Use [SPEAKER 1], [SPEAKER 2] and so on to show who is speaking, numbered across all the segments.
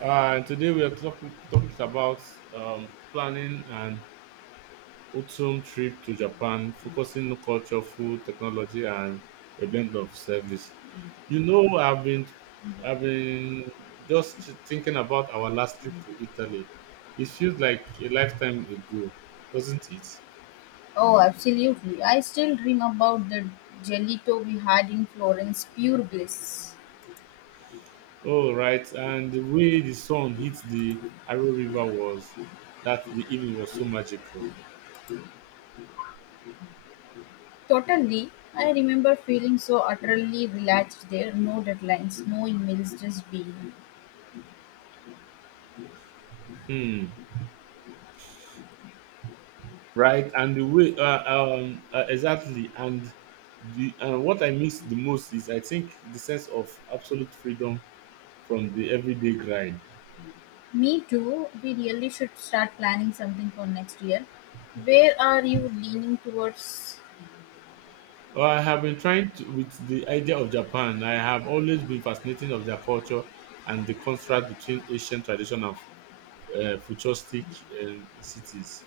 [SPEAKER 1] And today we are talking topic about planning an autumn trip to Japan, focusing on culture, food, technology, and a blend of service. You know, I've been I've been just thinking about our last trip to Italy. It feels like a lifetime ago, doesn't it?
[SPEAKER 2] Oh, absolutely. I still dream about the gelato we had in Florence, pure bliss.
[SPEAKER 1] Oh, right. And the way the sun hit the Arrow River was, that the evening was so magical.
[SPEAKER 2] Totally. I remember feeling so utterly relaxed there, no deadlines, no emails, just being.
[SPEAKER 1] Hmm. Right, and the way exactly, and the and what I miss the most is I think the sense of absolute freedom from the everyday grind.
[SPEAKER 2] Me too. We really should start planning something for next year. Where are you leaning towards
[SPEAKER 1] Well, I have been trying to with the idea of Japan. I have always been fascinated of their culture and the contrast between ancient tradition and futuristic cities.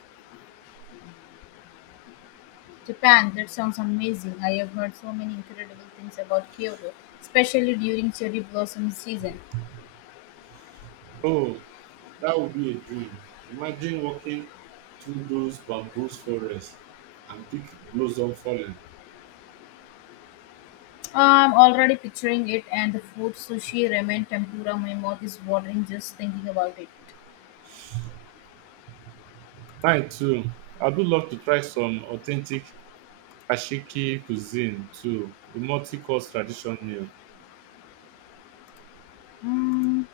[SPEAKER 2] Japan? That sounds amazing. I have heard so many incredible things about Kyoto, especially during cherry blossom season.
[SPEAKER 1] Oh, that would be a dream. Imagine walking through those bamboo forests and pick blossom falling.
[SPEAKER 2] I'm already picturing it, and the food sushi, ramen, tempura, my mouth is watering just thinking about it.
[SPEAKER 1] Mine too. I do love to try some authentic Ashiki cuisine too, the multi-course tradition meal.
[SPEAKER 2] Mm,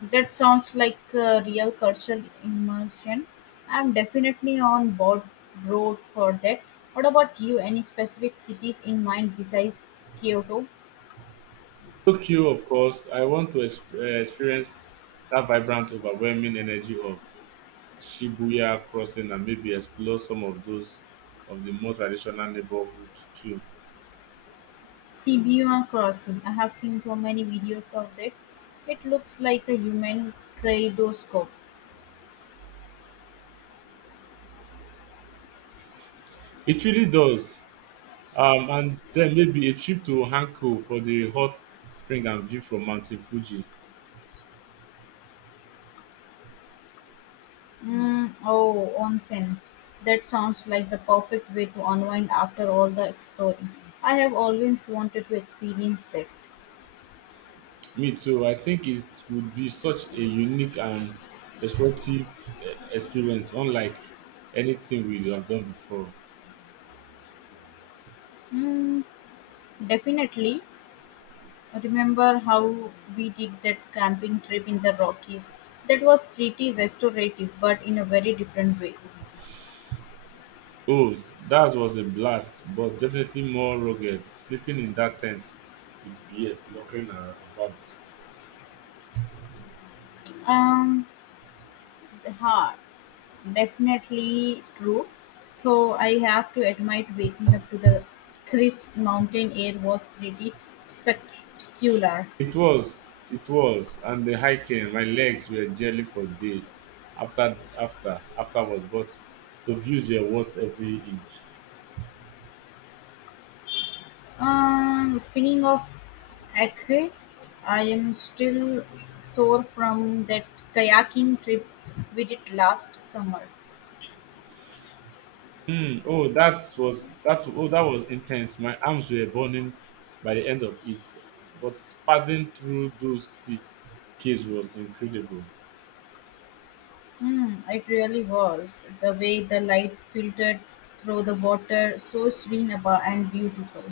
[SPEAKER 2] that sounds like a real cultural immersion. I'm definitely on board road for that. What about you? Any specific cities in mind besides Kyoto?
[SPEAKER 1] Tokyo, of course, I want to experience that vibrant, overwhelming energy of Shibuya crossing and maybe explore some of the more traditional neighborhoods too.
[SPEAKER 2] Shibuya Crossing. I have seen so many videos of that. It looks like a human kaleidoscope.
[SPEAKER 1] It really does. And then maybe a trip to Hanko for the hot spring and view from Mountain Fuji.
[SPEAKER 2] Mm, oh, onsen. That sounds like the perfect way to unwind after all the exploring. I have always wanted to experience that.
[SPEAKER 1] Me too. I think it would be such a unique and restorative experience, unlike anything we have done before.
[SPEAKER 2] Mm, definitely. Remember how we did that camping trip in the Rockies? That was pretty restorative, but in a very different way.
[SPEAKER 1] Oh, that was a blast, but definitely more rugged. Sleeping in that tent with BS locking about.
[SPEAKER 2] Um, ha, Definitely true. So I have to admit, waking up to the crisp mountain air was pretty spectacular.
[SPEAKER 1] It was, and the hiking, my legs were jelly for days afterward, but the views were worth every inch.
[SPEAKER 2] Speaking of Acre, I am still sore from that kayaking trip we did last summer.
[SPEAKER 1] Mm, oh, that was that. Oh, that was intense. My arms were burning by the end of it, but padding through those sea caves was incredible.
[SPEAKER 2] Hmm, it really was. The way the light filtered through the water, so and beautiful.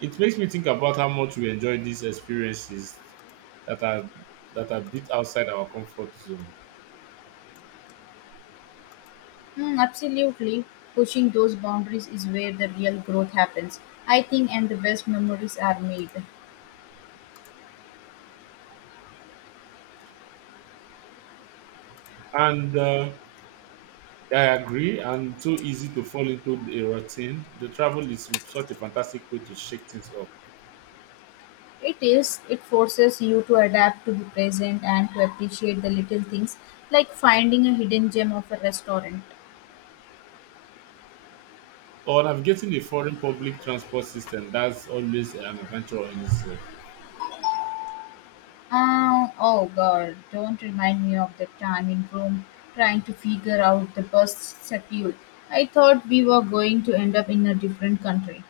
[SPEAKER 1] It makes me think about how much we enjoy these experiences that are that are bit outside our comfort zone.
[SPEAKER 2] Hmm, absolutely. Pushing those boundaries is where the real growth happens, I think, and the best memories are made.
[SPEAKER 1] And I agree. And so easy to fall into a routine. The travel is such a fantastic way to shake things up.
[SPEAKER 2] It is. It forces you to adapt to the present and to appreciate the little things, like finding a hidden gem of a restaurant.
[SPEAKER 1] Or navigating a foreign public transport system. That's always an adventure in itself.
[SPEAKER 2] Oh, oh God, don't remind me of the time in Rome trying to figure out the bus schedule. I thought we were going to end up in a different country.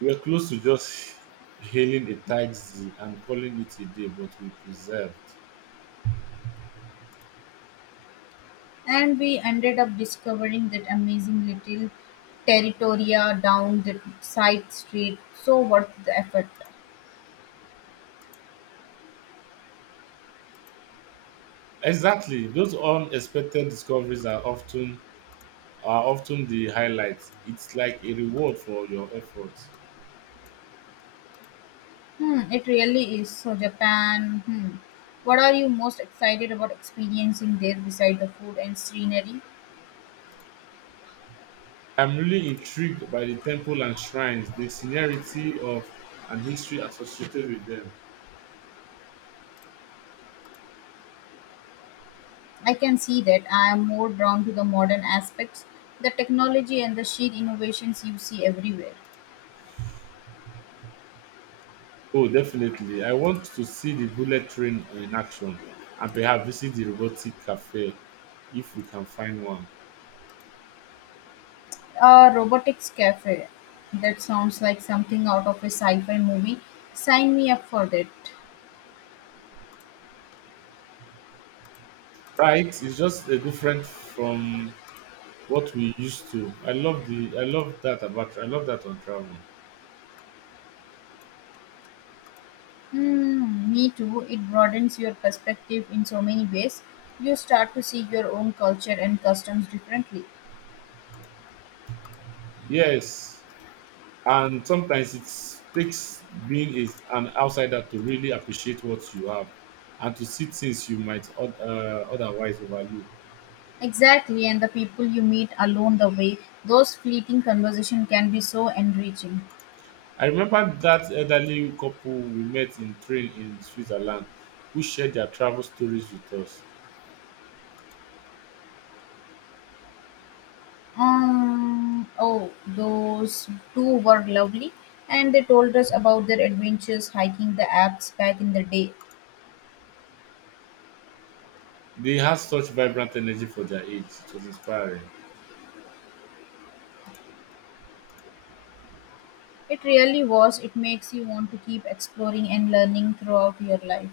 [SPEAKER 1] We were close to just hailing a taxi and calling it a day, but we preserved.
[SPEAKER 2] And we ended up discovering that amazing little territoria down the side street. So worth the effort.
[SPEAKER 1] Exactly. Those unexpected discoveries are often the highlights. It's like a reward for your efforts.
[SPEAKER 2] Hmm, it really is. So Japan, hmm. What are you most excited about experiencing there beside the food and scenery?
[SPEAKER 1] I'm really intrigued by the temple and shrines, the seniority of and history associated with them.
[SPEAKER 2] I can see that I am more drawn to the modern aspects, the technology and the sheer innovations you see everywhere.
[SPEAKER 1] Oh, definitely. I want to see the bullet train in action and perhaps visit the robotic cafe if we can find one.
[SPEAKER 2] A robotics cafe. That sounds like something out of a sci-fi movie. Sign me up for that.
[SPEAKER 1] Right, it's just different from what we used to. I love the I love that about I love that on travel.
[SPEAKER 2] Hmm, me too. It broadens your perspective in so many ways. You start to see your own culture and customs differently.
[SPEAKER 1] Yes, and sometimes it takes being is an outsider to really appreciate what you have and to see things you might otherwise overlook.
[SPEAKER 2] Exactly, and the people you meet along the way, those fleeting conversations can be so enriching.
[SPEAKER 1] I remember that elderly couple we met in train in Switzerland who shared their travel stories with us.
[SPEAKER 2] Oh, those two were lovely, and they told us about their adventures hiking the Alps back in the day.
[SPEAKER 1] They had such vibrant energy for their age. It was inspiring.
[SPEAKER 2] It really was, it makes you want to keep exploring and learning throughout your life.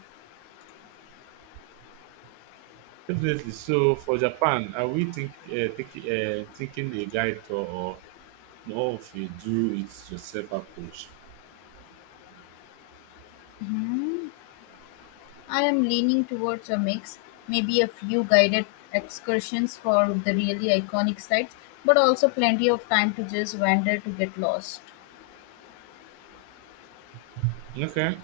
[SPEAKER 1] Definitely. So for Japan, are we thinking a guide tour or more of a do it yourself approach.
[SPEAKER 2] Hmm. I am leaning towards a mix, maybe a few guided excursions for the really iconic sites, but also plenty of time to just wander to get lost.
[SPEAKER 1] Okay.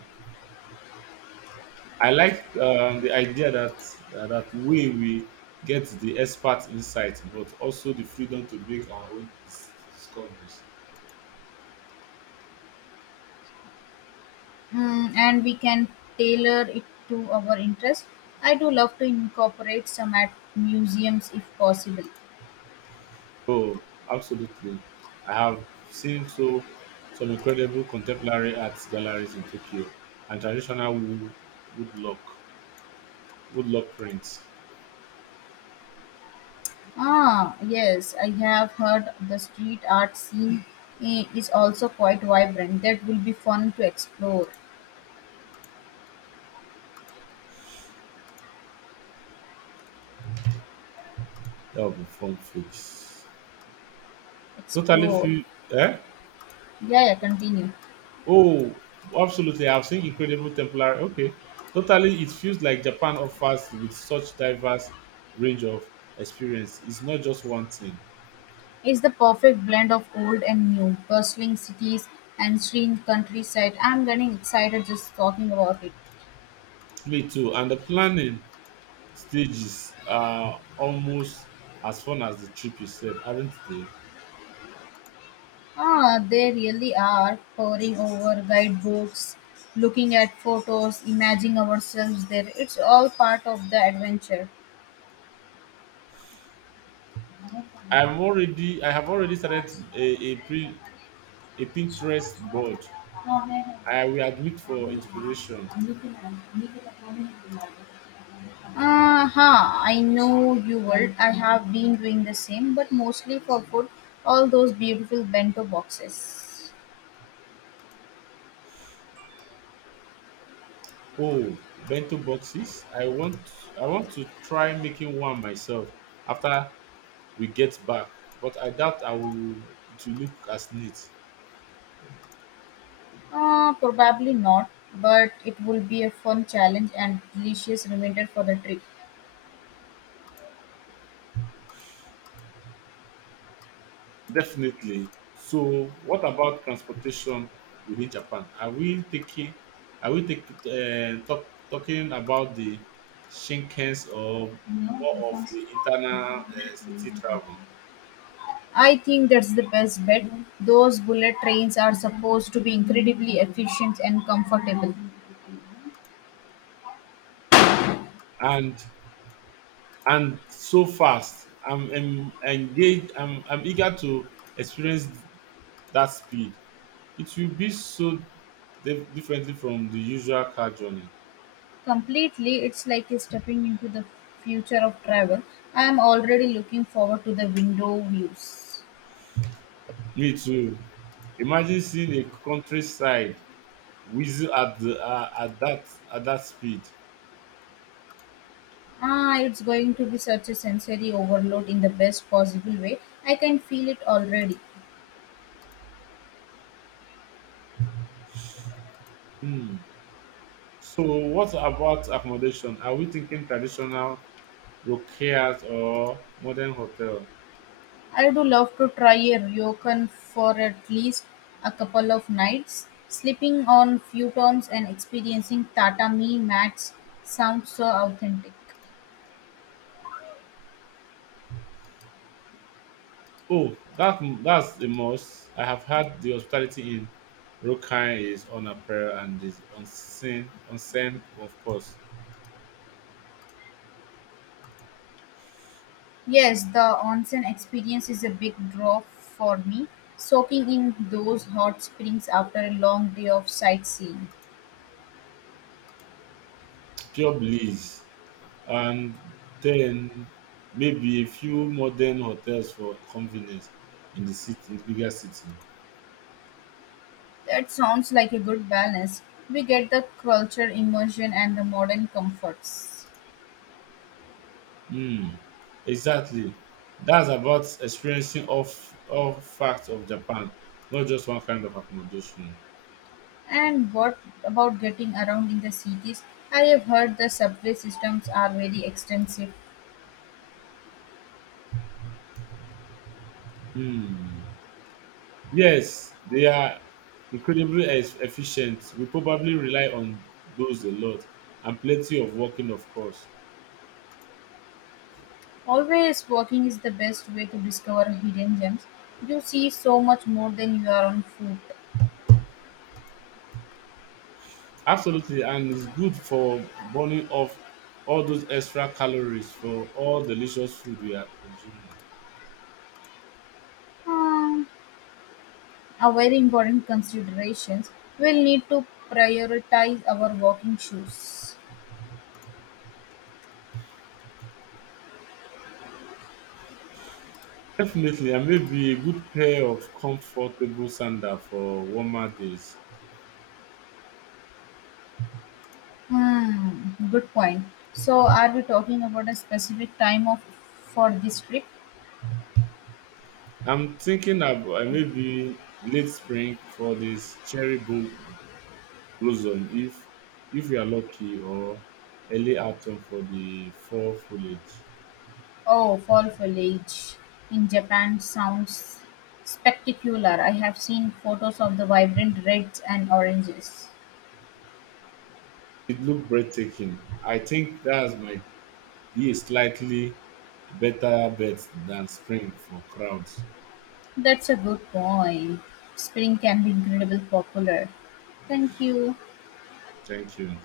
[SPEAKER 1] I like the idea that way we get the expert insight, but also the freedom to make our own discoveries.
[SPEAKER 2] Hmm, and we can tailor it to our interest. I do love to incorporate some at museums if possible.
[SPEAKER 1] Oh, absolutely. I have seen some incredible contemporary arts galleries in Tokyo and traditional woodlock woodlock prints
[SPEAKER 2] Ah, yes, I have heard the street art scene is also quite vibrant. That will be fun to explore.
[SPEAKER 1] that have been fun fix. Totally
[SPEAKER 2] Explore.
[SPEAKER 1] feel eh?
[SPEAKER 2] Yeah, yeah, continue.
[SPEAKER 1] Oh, absolutely. I've seen incredible temporary. Okay, totally. It feels like Japan offers with such diverse range of experience. It's not just one thing.
[SPEAKER 2] It's the perfect blend of old and new, bustling cities and serene countryside. I'm getting excited just talking about it.
[SPEAKER 1] Me too. And the planning stages are almost as fun as the trip itself, aren't they?
[SPEAKER 2] Ah, they really are poring over guidebooks, looking at photos, imagining ourselves there. It's all part of the adventure.
[SPEAKER 1] I'm already. I have already started a, pre, a Pinterest board. I will admit for inspiration.
[SPEAKER 2] Ah, ha! I know you would. I have been doing the same, but mostly for food. All those beautiful bento boxes.
[SPEAKER 1] Oh, bento boxes. I want to try making one myself after we get back. But I doubt I will it will look as neat.
[SPEAKER 2] Ah, probably not, but it will be a fun challenge and delicious reminder for the trip.
[SPEAKER 1] Definitely. So what about transportation within Japan? Are we taking are we take, talk, talking about the Shinkansen or more of the internal city travel?
[SPEAKER 2] I think that's the best bet. Those bullet trains are supposed to be incredibly efficient and comfortable.
[SPEAKER 1] And and so fast. I'm engaged. I'm eager to experience that speed. It will be so differently from the usual car journey.
[SPEAKER 2] Completely, it's like a stepping into the future of travel. I am already looking forward to the window views.
[SPEAKER 1] Me too. Imagine seeing a countryside whistle at that speed.
[SPEAKER 2] Ah, it's going to be such a sensory overload in the best possible way. I can feel it already.
[SPEAKER 1] Hmm. So what about accommodation? Are we thinking traditional rockiers or modern hotel?
[SPEAKER 2] I do love to try a ryokan for at least a couple of nights. Sleeping on futons and experiencing tatami mats sounds so authentic.
[SPEAKER 1] Oh, that's the must. I have heard the hospitality in Rokai is on a prayer and is unseen of course.
[SPEAKER 2] Yes, the onsen experience is a big draw for me. Soaking in those hot springs after a long day of sightseeing.
[SPEAKER 1] Pure bliss. And then maybe a few modern hotels for convenience in the bigger city.
[SPEAKER 2] That sounds like a good balance. We get the culture immersion and the modern comforts.
[SPEAKER 1] Hmm, exactly. That's about experiencing all, all facts of Japan, not just one kind of accommodation.
[SPEAKER 2] And what about getting around in the cities? I have heard the subway systems are very extensive.
[SPEAKER 1] Hmm. Yes, they are incredibly efficient. We probably rely on those a lot, and plenty of walking, of course.
[SPEAKER 2] Always walking is the best way to discover hidden gems. You see so much more than you are on foot.
[SPEAKER 1] Absolutely, and it's good for burning off all those extra calories for all delicious food we are consuming.
[SPEAKER 2] Um, a very important considerations. We'll need to prioritize our walking shoes.
[SPEAKER 1] Definitely, and maybe a good pair of comfortable sandal for warmer days.
[SPEAKER 2] Hmm, good point. So, are we talking about a specific time of for this trip?
[SPEAKER 1] I'm thinking about maybe late spring for this cherry blossom if we are lucky, or early autumn for the fall foliage.
[SPEAKER 2] Oh, fall foliage in Japan sounds spectacular. I have seen photos of the vibrant reds and oranges.
[SPEAKER 1] It looked breathtaking. I think that's my Be a slightly better bet than Spring for crowds.
[SPEAKER 2] That's a good point. Spring can be incredibly popular. Thank you.
[SPEAKER 1] Thank you.